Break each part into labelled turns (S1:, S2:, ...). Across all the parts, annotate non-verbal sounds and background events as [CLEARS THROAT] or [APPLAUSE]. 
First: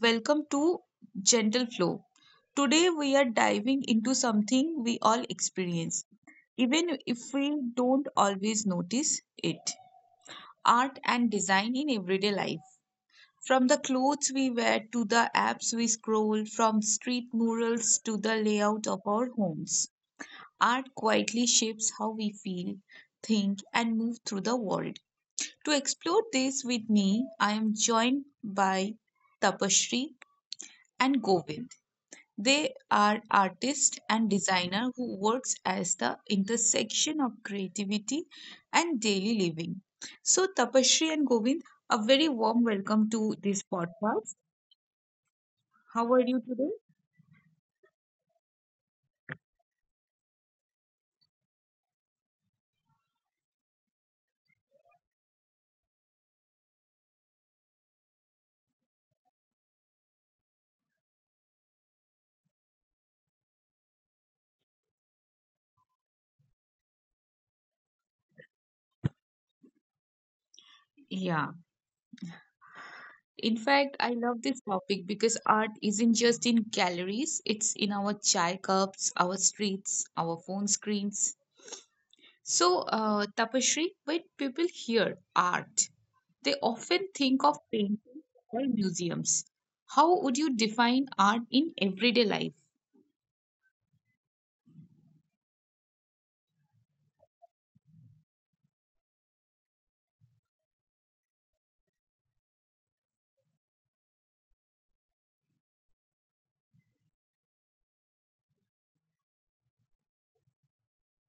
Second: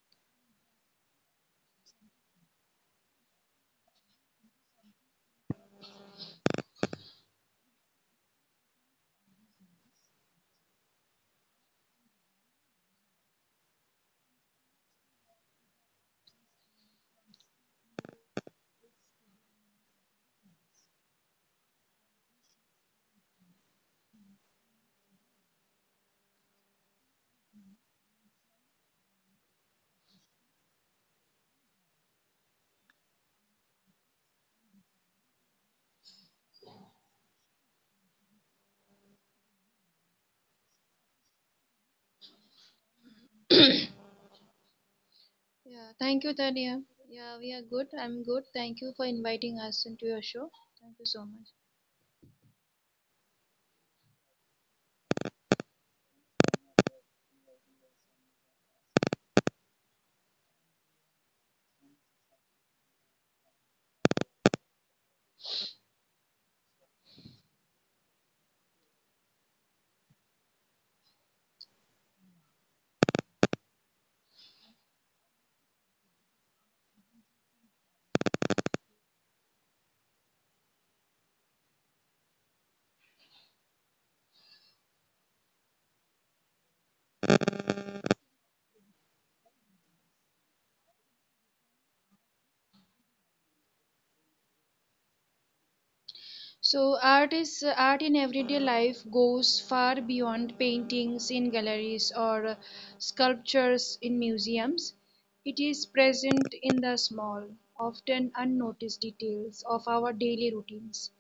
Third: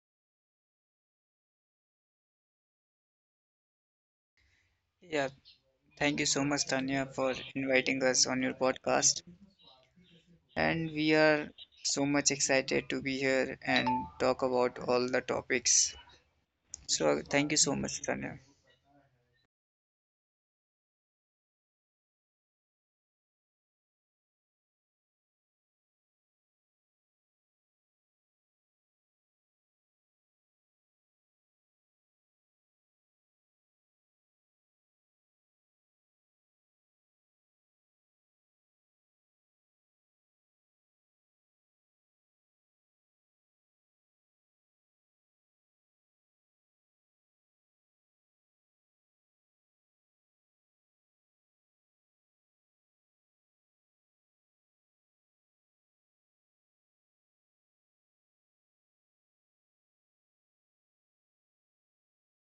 S1: welcome to Gentle Flow. Today, we are diving into something we all experience, even if we don't always notice it art and design in everyday life. From the clothes we wear to the apps we scroll, from street murals to the layout of our homes, art quietly shapes how we feel, think, and move through the world. To explore this with me, I am joined by Tapashri, and Govind. They are artist and designer who works as the intersection of creativity and daily living. So Tapasri and Govind, a very warm welcome to this podcast.
S2: Yeah,
S1: How are
S2: thank you,
S1: you today?
S2: Tania. Yeah, we are good. I'm good. Thank you for inviting us into your show. Thank you so much.
S3: Yeah, thank you so much, Tanya, for inviting us on your podcast. And we are so much excited to be here and talk about all the topics. So, thank you so much, Tanya.
S1: Yeah. In fact, I love this topic because art isn't just in galleries, it's in our chai cups, our streets, our phone screens. So, Tapashri, when people hear art, they often think of paintings or museums. How would you define art in everyday life?
S2: Art in everyday life goes far beyond paintings in galleries or sculptures in museums. It is present in the small, often unnoticed details of our daily routines.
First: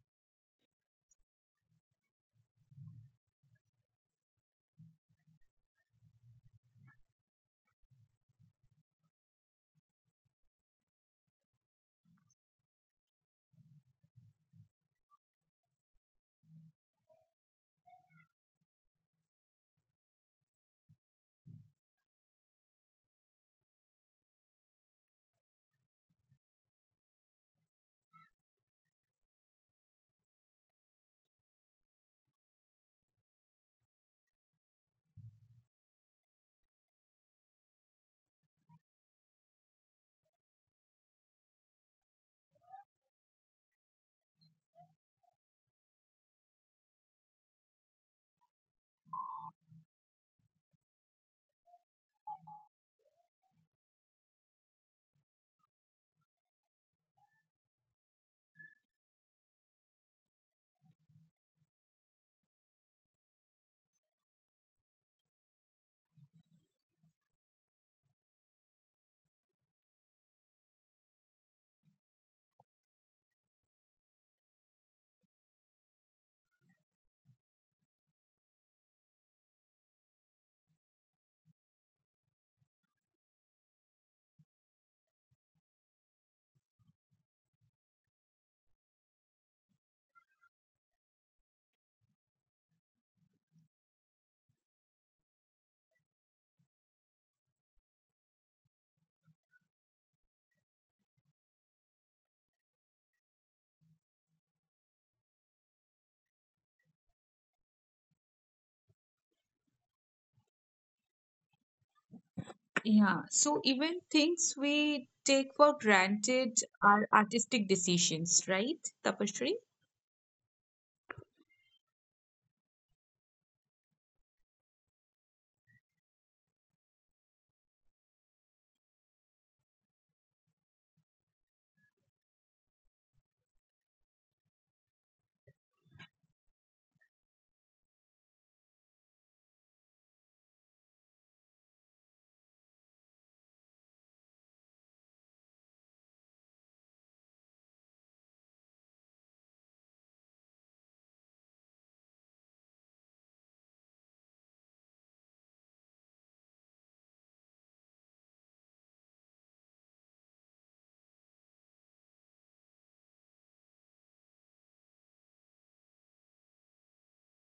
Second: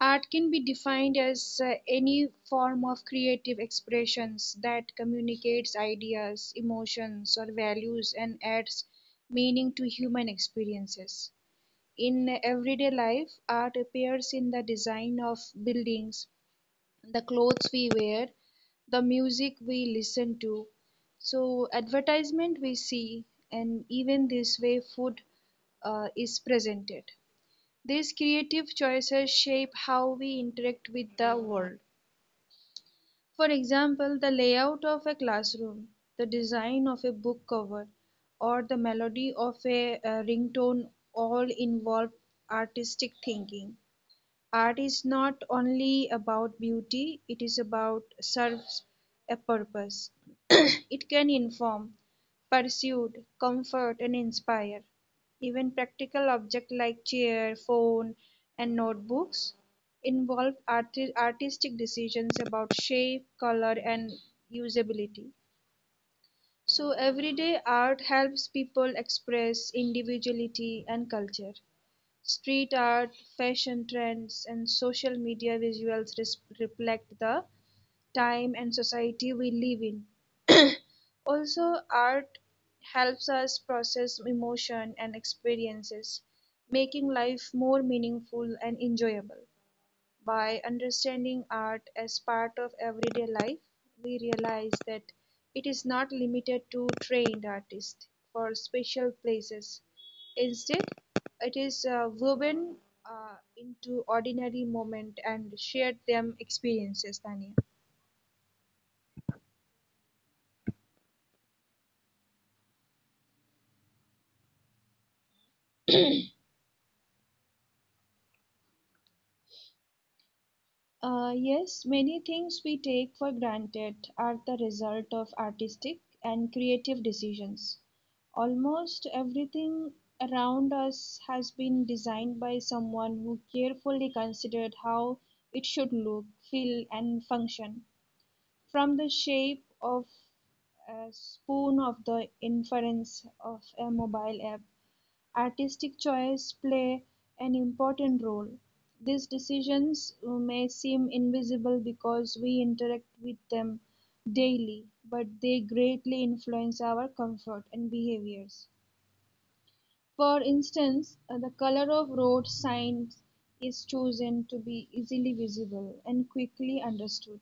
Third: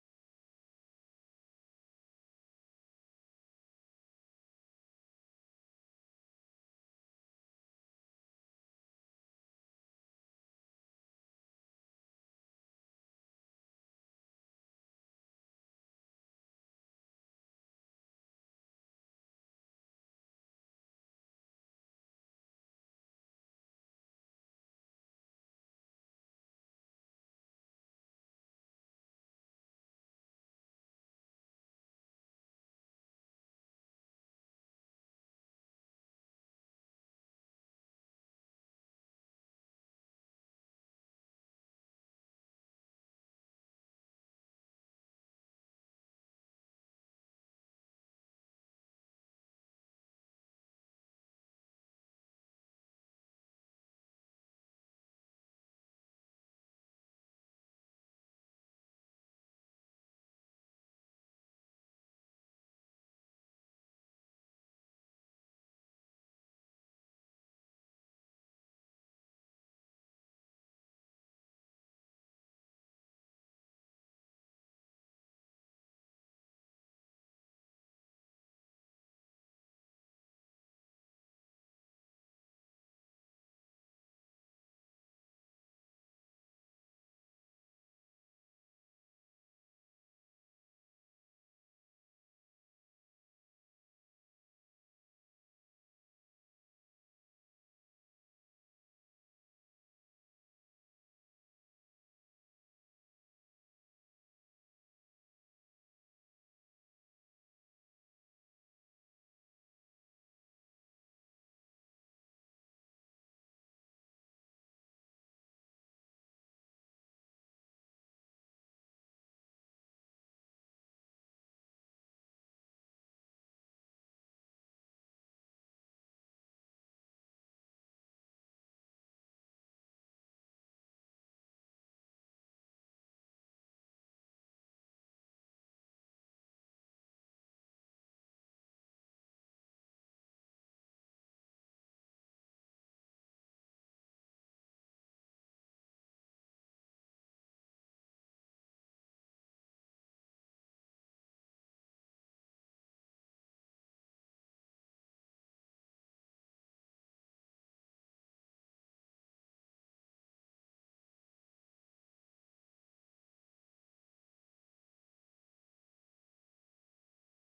S2: Art can be defined as any form of creative expressions that communicates ideas, emotions, or values and adds meaning to human experiences. In everyday life, art appears in the design of buildings, the clothes we wear, the music we listen to, so advertisement we see, and even this way food is presented. These creative choices shape how we interact with the world. For example, the layout of a classroom, the design of a book cover, or the melody of a, ringtone all involve artistic thinking. Art is not only about beauty, it is about serves a purpose. [CLEARS THROAT] It can inform, persuade, comfort and inspire. Even practical objects like chair, phone and notebooks involve artistic decisions about shape, color and usability. So everyday art helps people express individuality and culture. Street art, fashion trends, and social media visuals reflect the time and society we live in. [CLEARS THROAT] Also, art helps us process emotion and experiences, making life more meaningful and enjoyable. By understanding art as part of everyday life, we realize that it is not limited to trained artists for special places. Instead, it is woven into ordinary moment and shared them experiences, Tanya.
S1: Yeah, so even things we take for granted are artistic decisions, right, Tapashri?
S2: Yes, many things we take for granted are the result of artistic and creative decisions. Almost everything around us has been designed by someone who carefully considered how it should look, feel, and function. From the shape of a spoon of the inference of a mobile app, artistic choices play an important role. These decisions may seem invisible because we interact with them daily, but they greatly influence our comfort and behaviors. For instance, the color of road signs is chosen to be easily visible and quickly understood.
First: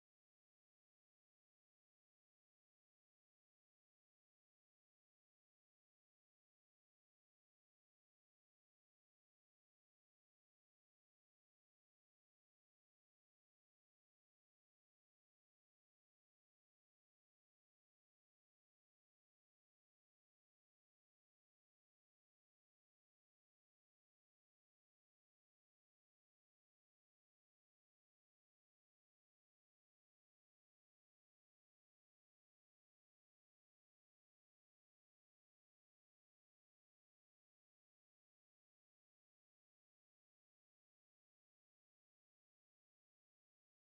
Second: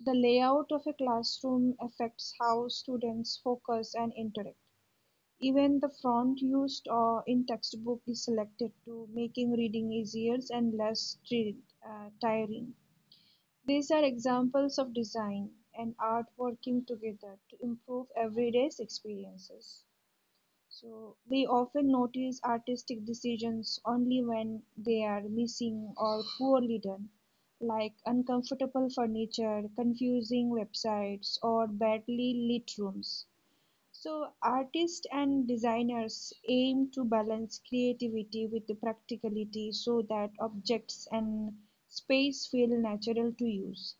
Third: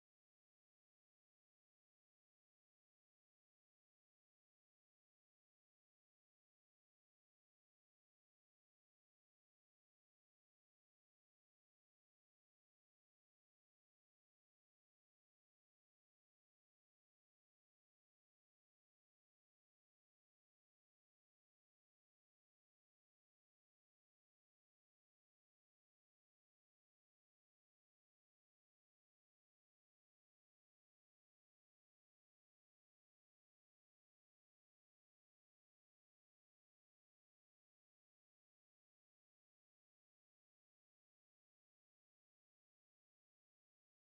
S2: The layout of a classroom affects how students focus and interact. Even the font used in textbook is selected to making reading easier and less tiring. These are examples of design and art working together to improve everyday's experiences. So we often notice artistic decisions only when they are missing or poorly done, like uncomfortable furniture, confusing websites, or badly lit rooms. So, artists and designers aim to balance creativity with the practicality so that objects and space feel natural to use.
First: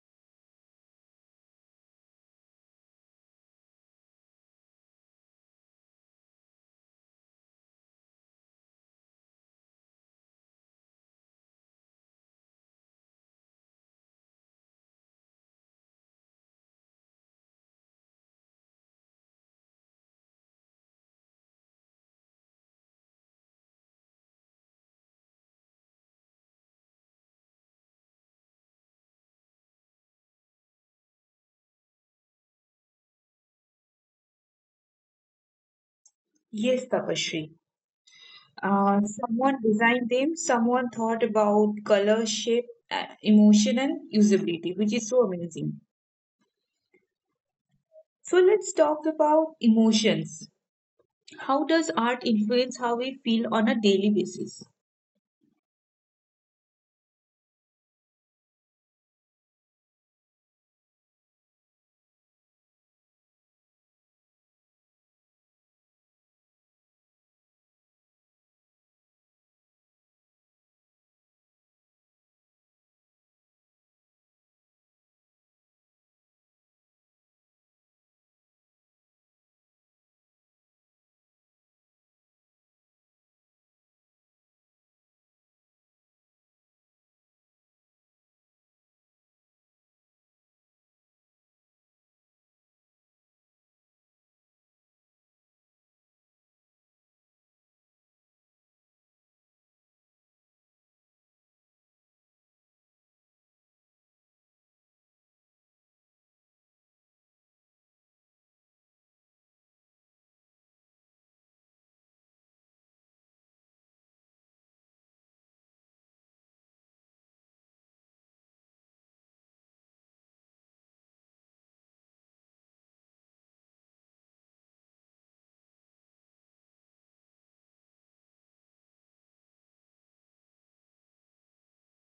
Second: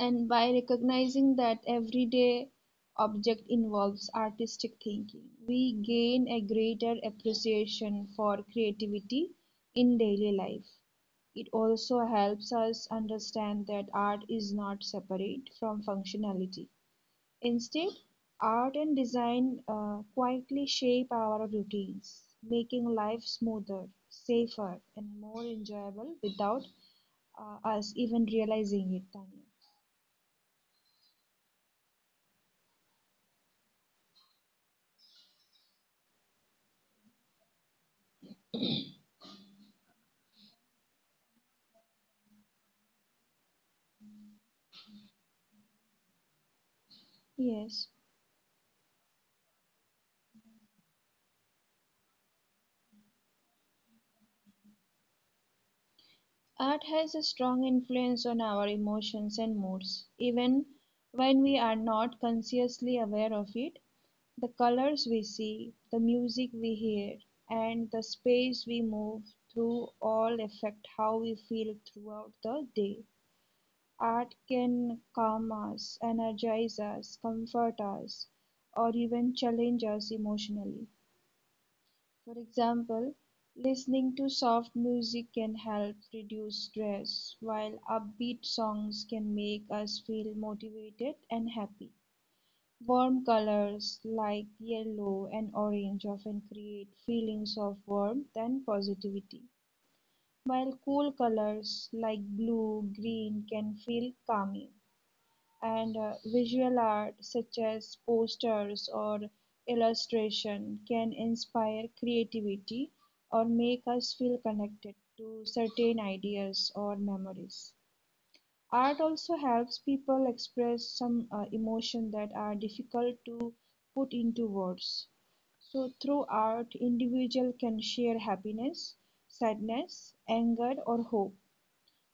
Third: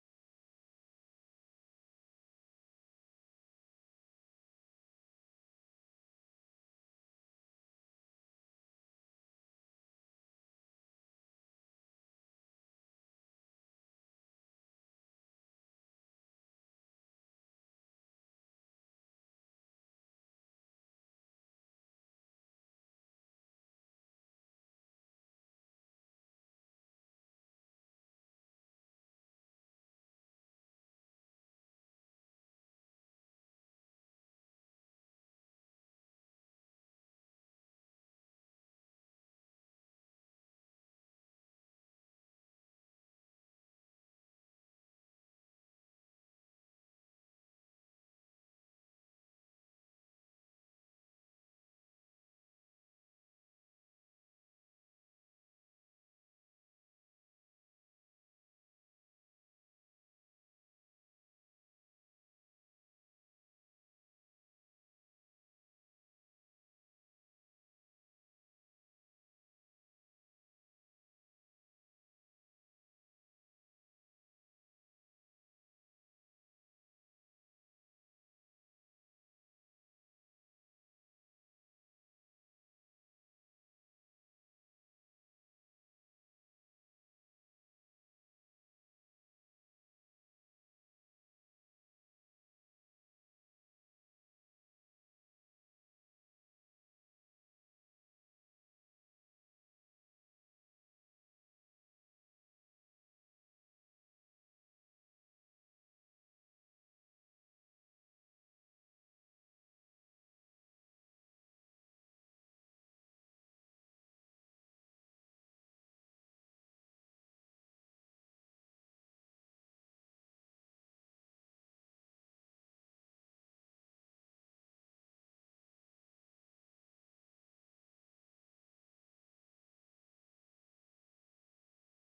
S2: And by recognizing that everyday object involves artistic thinking, we gain a greater appreciation for creativity in daily life. It also helps us understand that art is not separate from functionality. Instead, art and design quietly shape our routines, making life smoother, safer, and more enjoyable without us even realizing it, Tanya.
S1: Yes, Tapashri. Someone designed them, someone thought about color, shape, emotion, and usability, which is so amazing.
S2: Yes,
S1: So let's talk about emotions. How does art influence how we feel on a daily basis?
S2: art has a strong influence on our emotions and moods. Even when we are not consciously aware of it, the colors we see, the music we hear, and the space we move through all affect how we feel throughout the day. Art can calm us, energize us, comfort us, or even challenge us emotionally. For example, listening to soft music can help reduce stress, while upbeat songs can make us feel motivated and happy. Warm colors like yellow and orange often create feelings of warmth and positivity, while cool colors like blue, green can feel calming, and visual art such as posters or illustration can inspire creativity or make us feel connected to certain ideas or memories. Art also helps people express some emotion that are difficult to put into words. So through art, individual can share happiness, sadness, anger or hope.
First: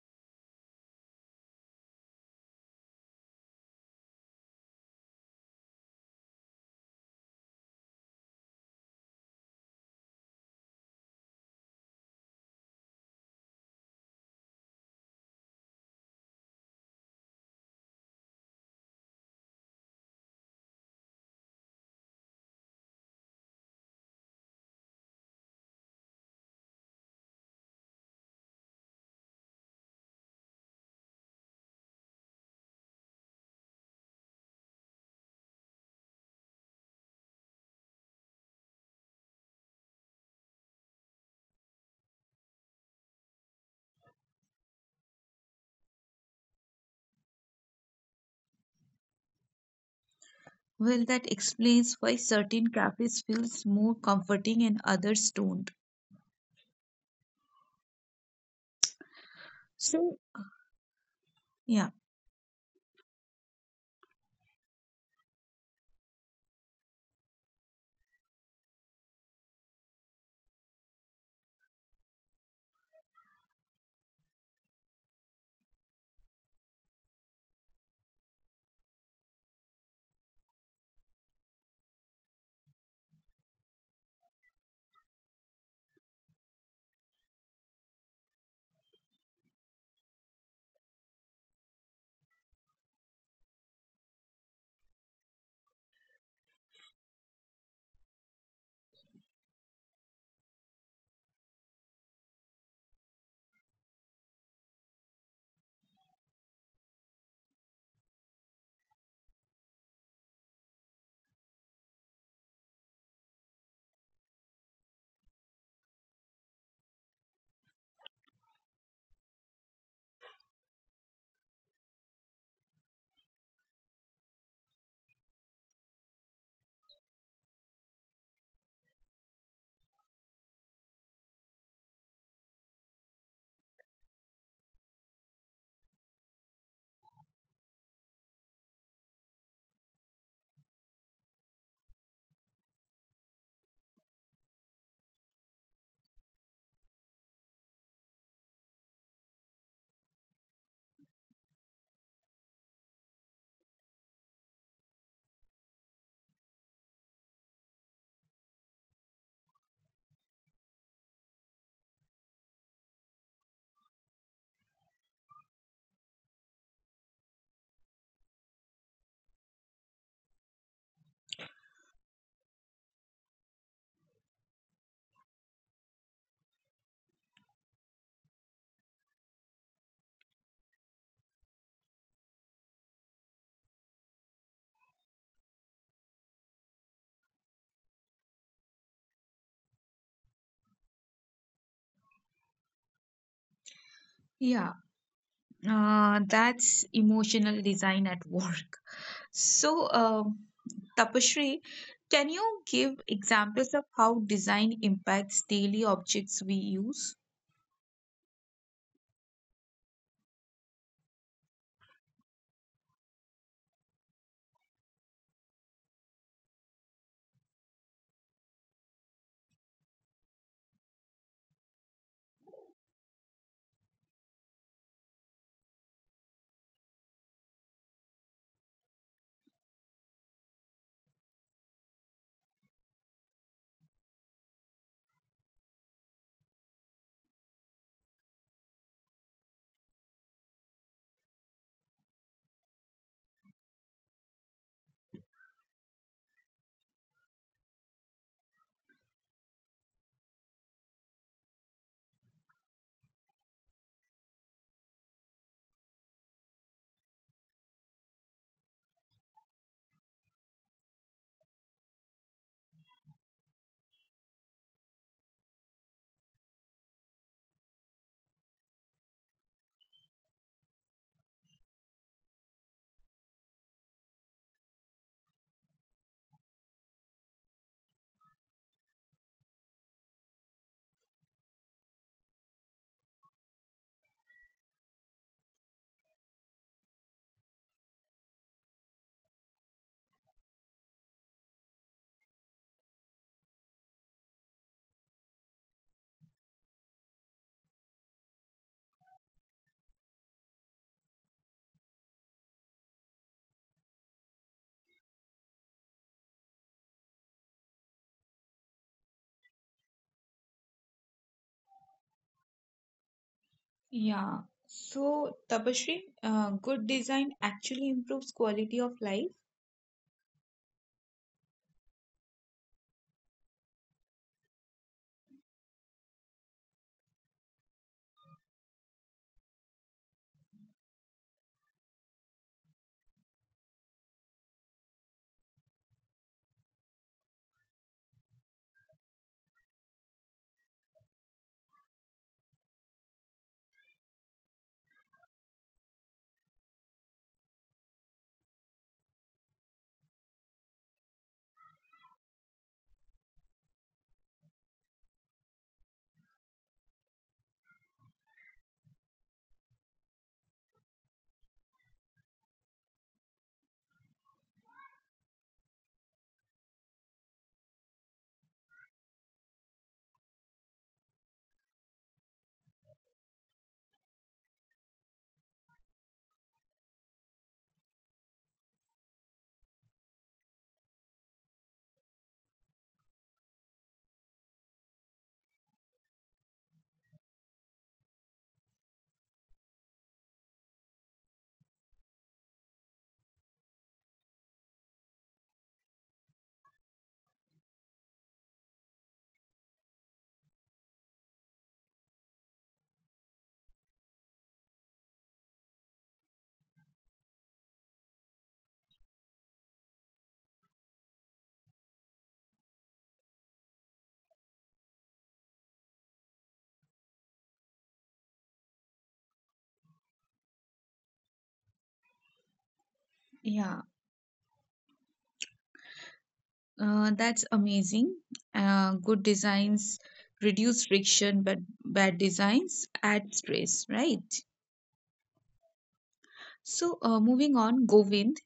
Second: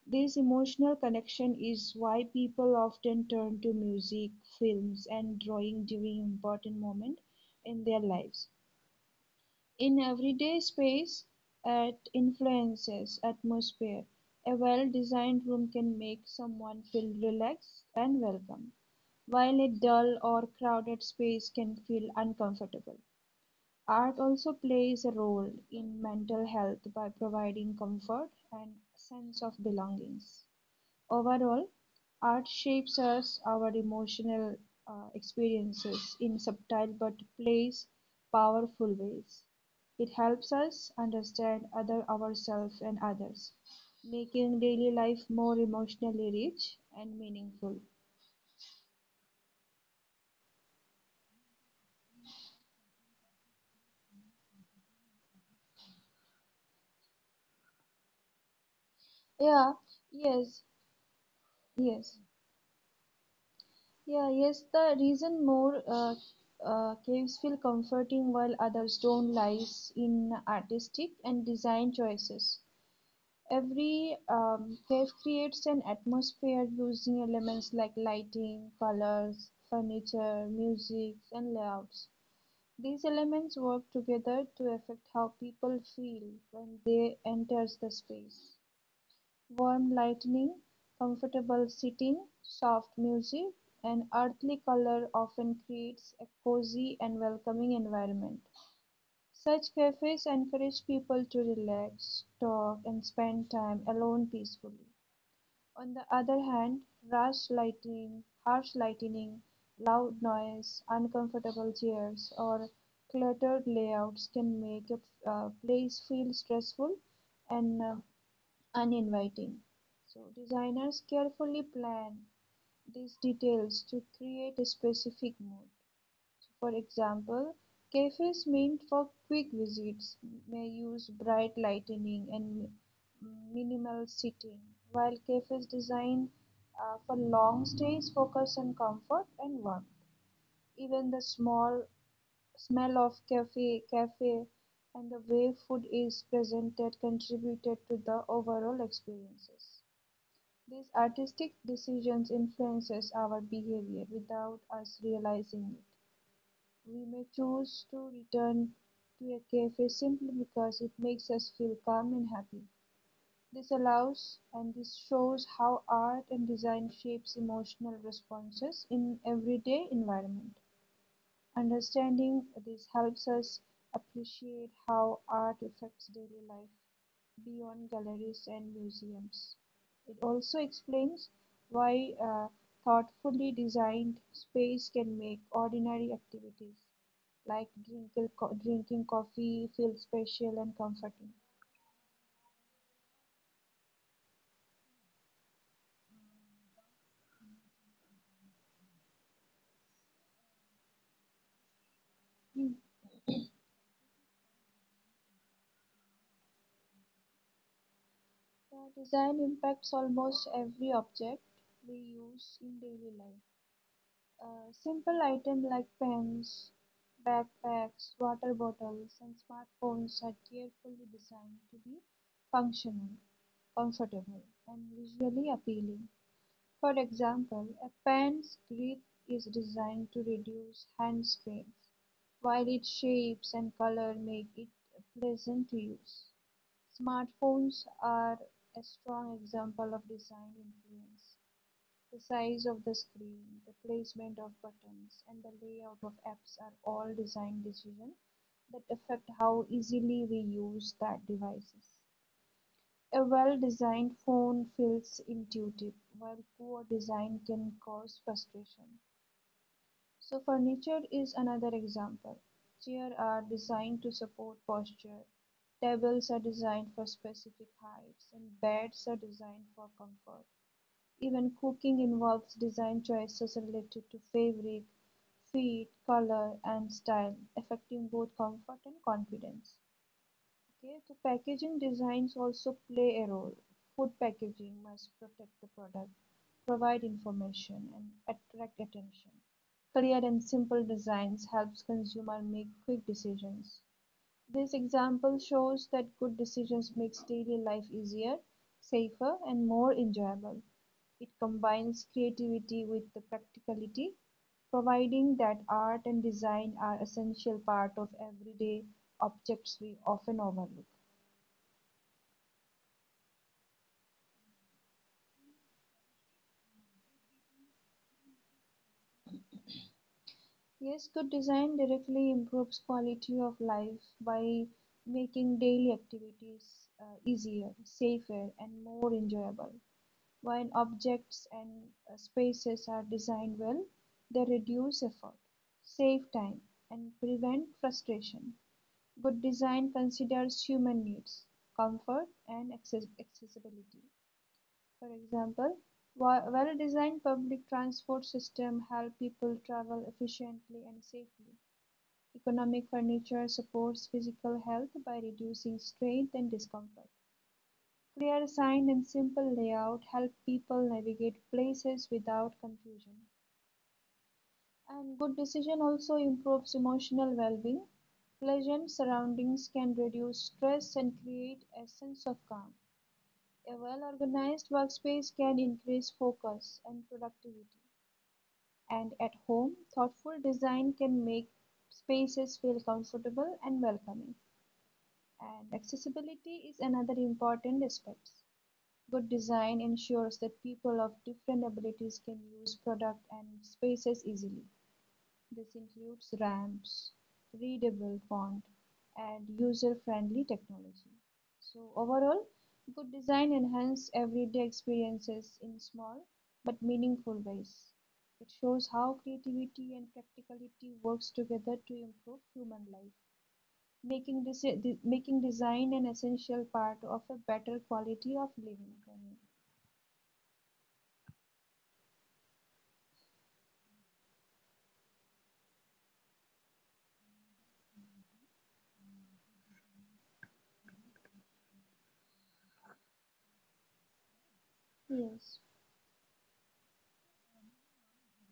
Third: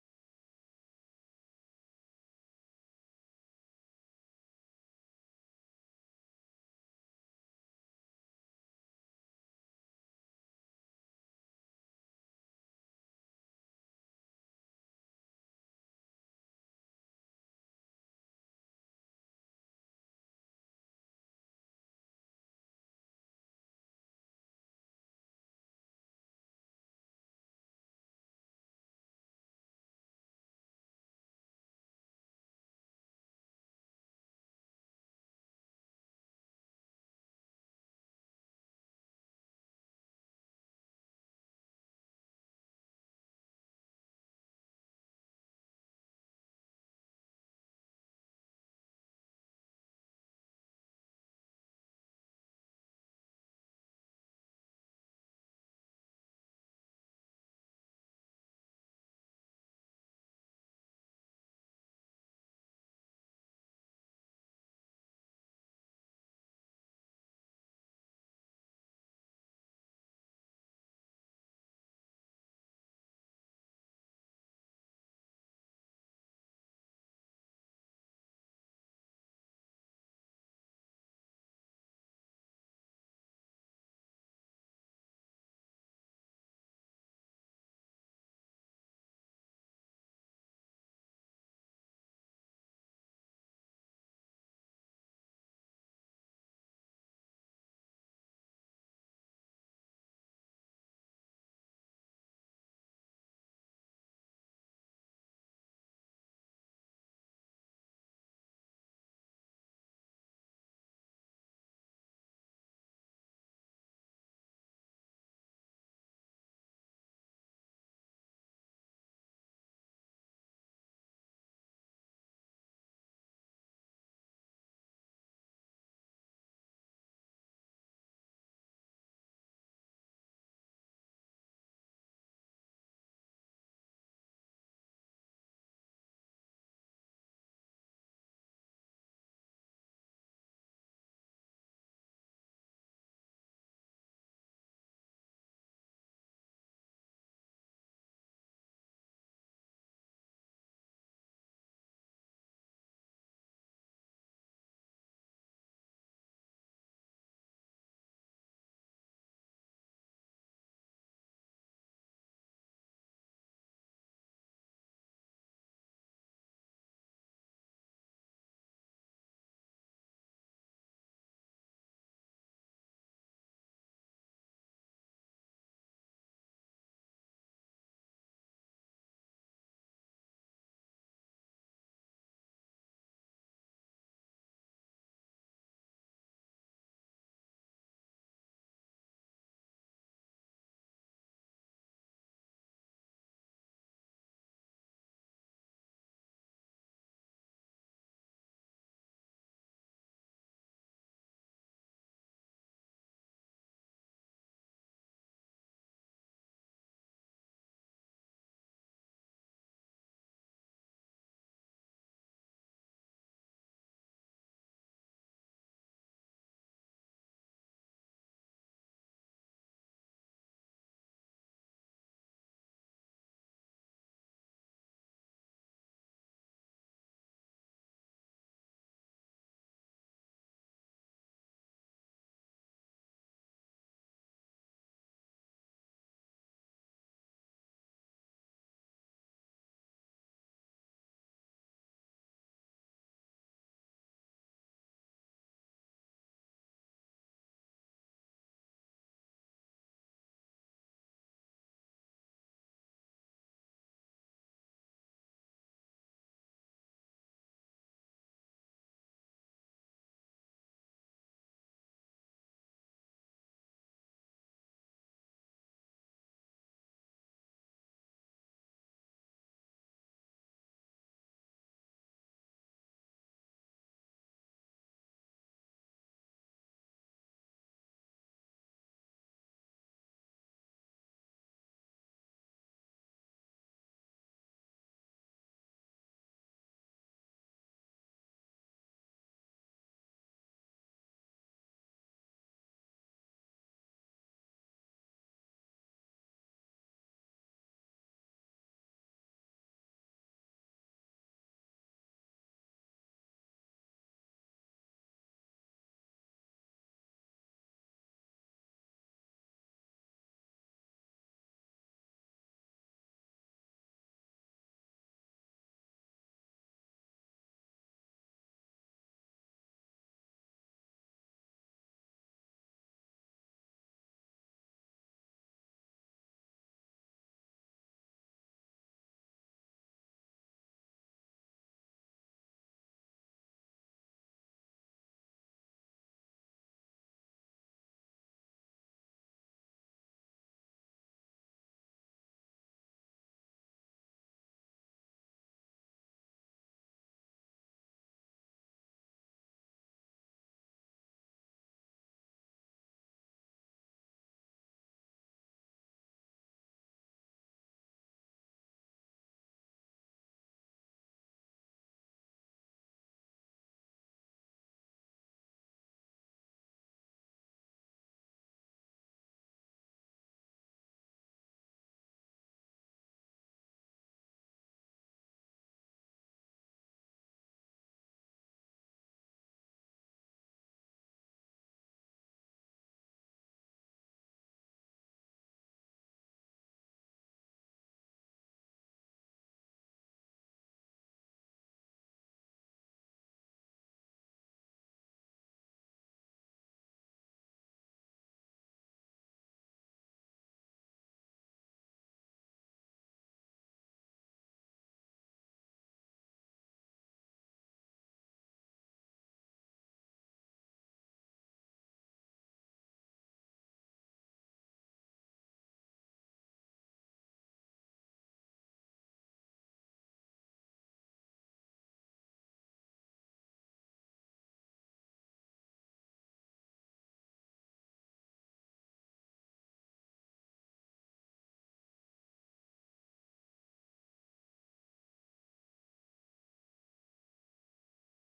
S2: This emotional connection is why people often turn to music, films, and drawing during important moments in their lives. In everyday space, it influences atmosphere. A well-designed room can make someone feel relaxed and welcome, while a dull or crowded space can feel uncomfortable. Art also plays a role in mental health by providing comfort and sense of belongings. Overall, art shapes us, our emotional experiences in subtle but place powerful ways. It helps us understand other ourselves and others, making daily life more emotionally rich and meaningful.
S1: Well, that explains why certain cafes feels more comforting and others don't.
S2: Yeah,
S1: So,
S2: yes,
S1: Yeah,
S2: yes. Yeah, yes, the reason more caves feel comforting while others don't lies in artistic and design choices. Every cave creates an atmosphere using elements like lighting, colors, furniture, music, and layouts. These elements work together to affect how people feel when they enter the space. Warm lighting, comfortable seating, soft music, and earthly color often creates a cozy and welcoming environment. Such cafes encourage people to relax, talk, and spend time alone peacefully. On the other hand, harsh lighting, loud noise, uncomfortable chairs, or cluttered layouts can make a place feel stressful and uninviting. So, designers carefully plan these details to create a specific mood. For example, cafes meant for quick visits may use bright lighting and minimal seating, while cafes designed for long stays focus on comfort and warmth. Even the small smell of cafe and the way food is presented contributed to the overall experiences. These artistic decisions influences our behavior without us realizing it. We may choose to return to a cafe simply because it makes us feel calm and happy. This allows and this shows how art and design shapes emotional responses in everyday environment. Understanding this helps us appreciate how art affects daily life beyond galleries and museums. It also explains why thoughtfully designed space can make ordinary activities like drinking coffee feel special and comforting.
S1: yeah, that's emotional design at work. [LAUGHS] So, um Tapashri, can you give examples of how design impacts daily objects we use?
S2: The design impacts almost every object we use in daily life. Simple items like pens, backpacks, water bottles, and smartphones are carefully designed to be functional, comfortable, and visually appealing. For example, a pen's grip is designed to reduce hand strains, while its shapes and color make it pleasant to use. Smartphones are a strong example of design influence. The size of the screen, the placement of buttons, and the layout of apps are all design decisions that affect how easily we use that devices. A well-designed phone feels intuitive, while poor design can cause frustration. So furniture is another example. Chairs are designed to support posture, tables are designed for specific heights, and beds are designed for comfort. Even cooking involves design choices related to fabric, fit, color, and style, affecting both comfort and confidence. Okay, so packaging designs also play a role. Food packaging must protect the product, provide information, and attract attention. Clear and simple designs helps consumer make quick decisions. This example shows that good decisions makes daily life easier, safer and more enjoyable. It combines creativity with the practicality, providing that art and design are essential part of everyday objects we often overlook.
S1: Yeah. So, Tapashri, good design actually improves quality of life.
S2: Yes, good design directly improves quality of life by making daily activities easier, safer, and more enjoyable. When objects and spaces are designed well, they reduce effort, save time, and prevent frustration. Good design considers human needs, comfort, and accessibility. For example, well-designed public transport system help people travel efficiently and safely. Economic furniture supports physical health by reducing strain and discomfort. They are signed in simple layout, help people navigate places without confusion. And good decision also improves emotional well-being. Pleasant surroundings can reduce stress and create a sense of calm. A well-organized workspace can increase focus and productivity. And at home, thoughtful design can make spaces feel comfortable and welcoming. And accessibility is another important aspect. Good design ensures that people of different abilities can use products and spaces easily. This includes ramps, readable font, and user-friendly technology. So overall, good design enhances everyday experiences in small but meaningful ways. It shows how creativity and practicality works together to improve human life, making, making design an essential part of a better quality of living.
S1: Yeah, that's amazing. Good designs reduce friction, but bad designs add stress, right?
S2: Yes.
S1: So, moving on, Govind,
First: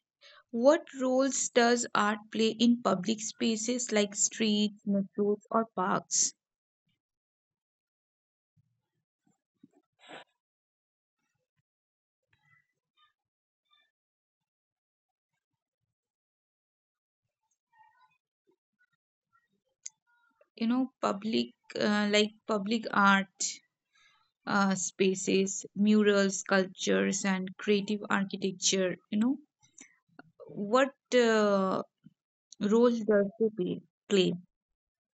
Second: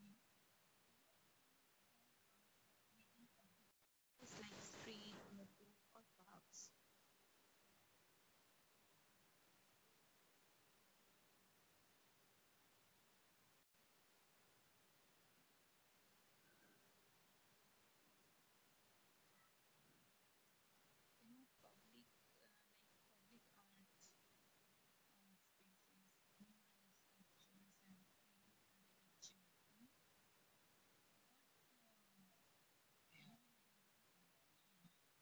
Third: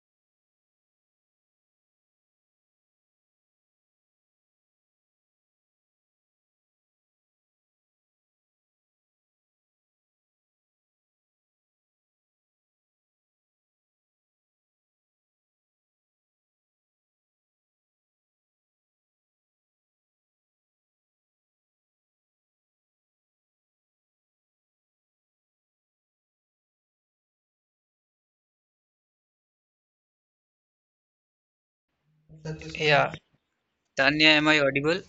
S1: what roles does art play in public spaces like streets, metros, or parks? You know, public art. Spaces, murals, sculptures, and creative architecture. You know, what role does
S3: Yeah,
S1: they play? Play?
S3: Tanya, am I audible?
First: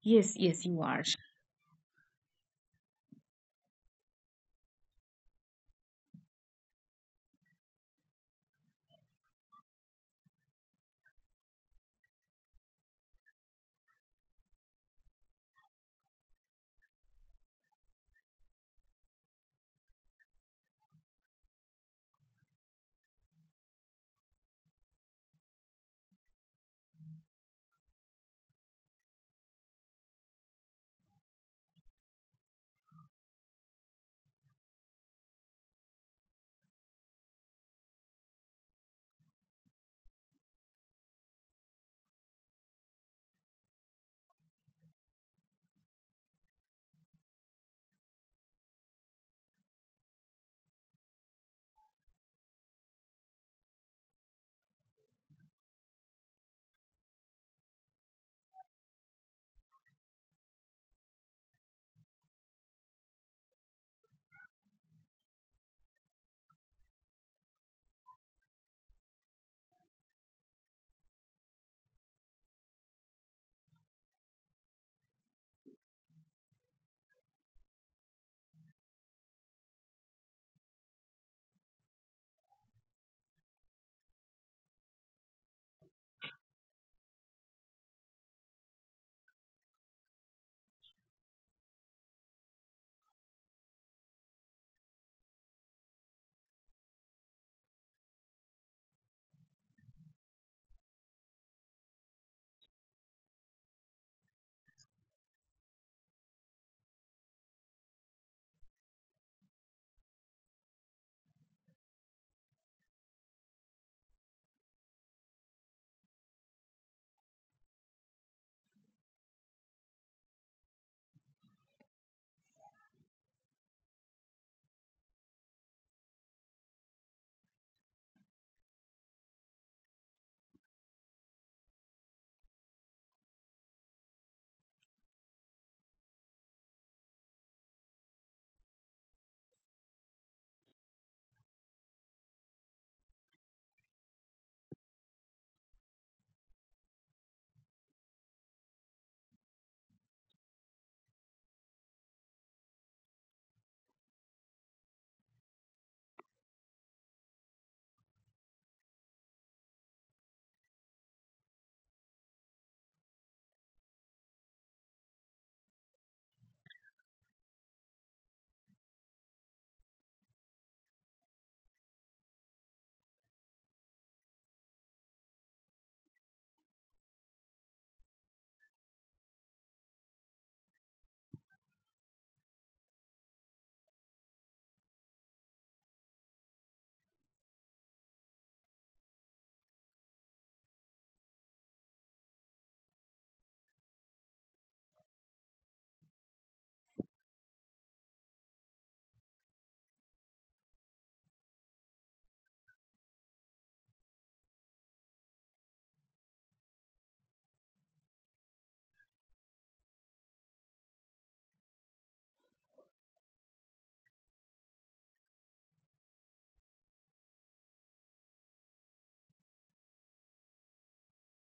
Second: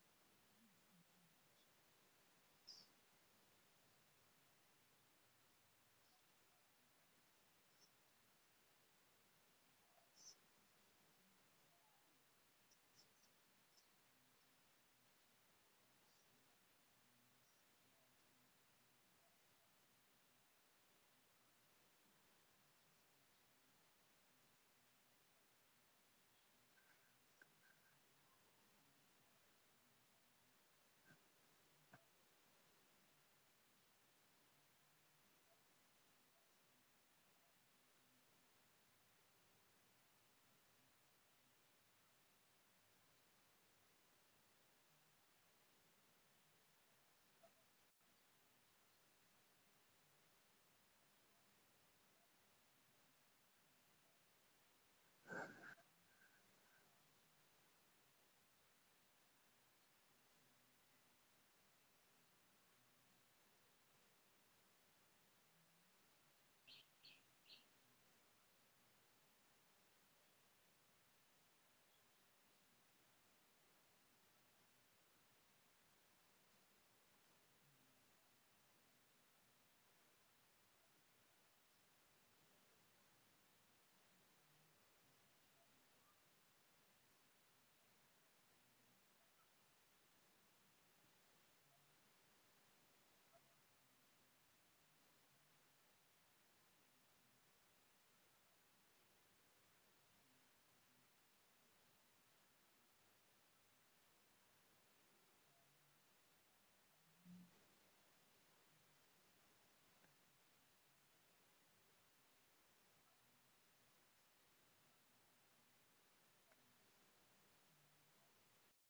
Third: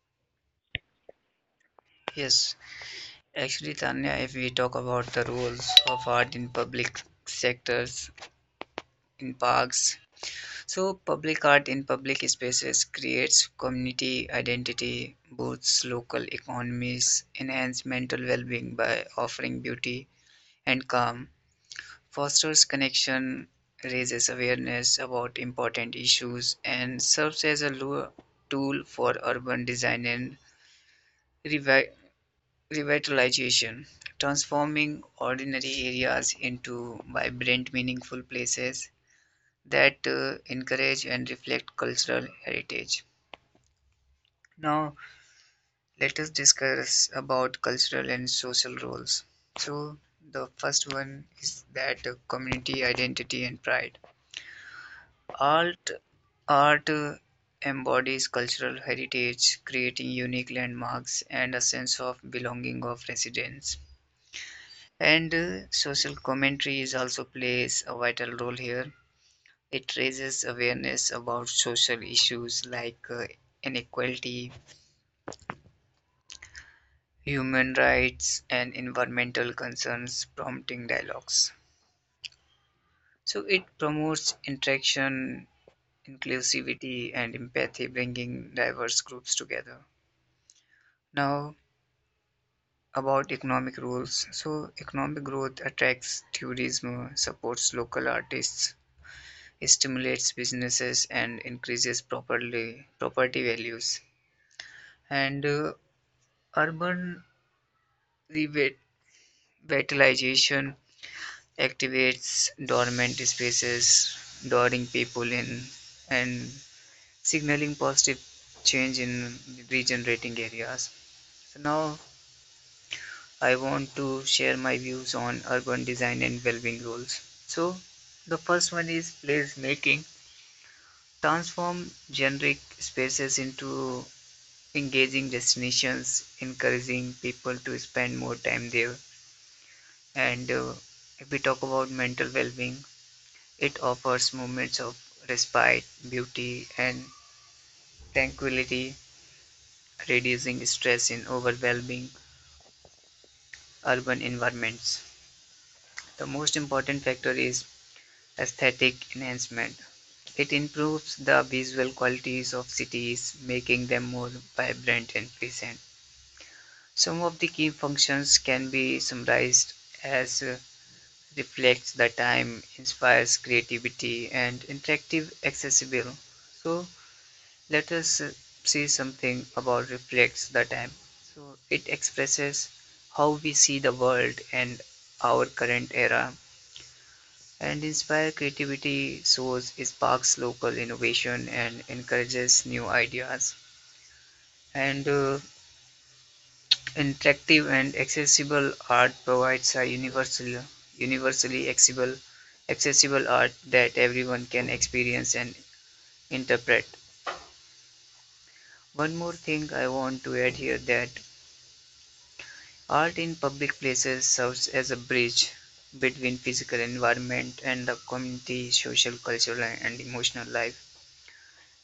S1: Yes, yes, you are.
S3: Yes, actually, Tanya, if we talk about the roles of art in public sectors, in parks, So, public art in public spaces creates community identity, boosts local economies, enhances mental well being by offering beauty and calm, fosters connection, raises awareness about important issues, and serves as a lure tool for urban design and revi- revitalization, transforming ordinary areas into vibrant, meaningful places that encourage and reflect cultural heritage. Now let us discuss about cultural and social roles. So the first one is that community identity and pride. Art art embodies cultural heritage, creating unique landmarks and a sense of belonging of residents. And social commentary is also plays a vital role here. It raises awareness about social issues like inequality, human rights, and environmental concerns, prompting dialogues. So it promotes interaction, inclusivity, and empathy, bringing diverse groups together. Now, about economic rules. So, economic growth attracts tourism, supports local artists, stimulates businesses, and increases properly, property values. And urban revitalization activates dormant spaces, luring people in and signaling positive change in regenerating areas. So now I want to share my views on urban design and well-being goals. So the first one is place making. Transform generic spaces into engaging destinations, encouraging people to spend more time there. And if we talk about mental well-being, it offers moments of respite, beauty, and tranquility, reducing stress in overwhelming urban environments. The most important factor is aesthetic enhancement. It improves the visual qualities of cities, making them more vibrant and pleasant. Some of the key functions can be summarized as reflects the time, inspires creativity, and interactive accessible. So let us see something about reflects the time. So it expresses how we see the world and our current era and inspire creativity, source sparks local innovation and encourages new ideas. And interactive and accessible art provides a universally accessible, accessible art that everyone can experience and interpret. One more thing I want to add here that art in public places serves as a bridge between physical environment and the community, social, cultural, and emotional life.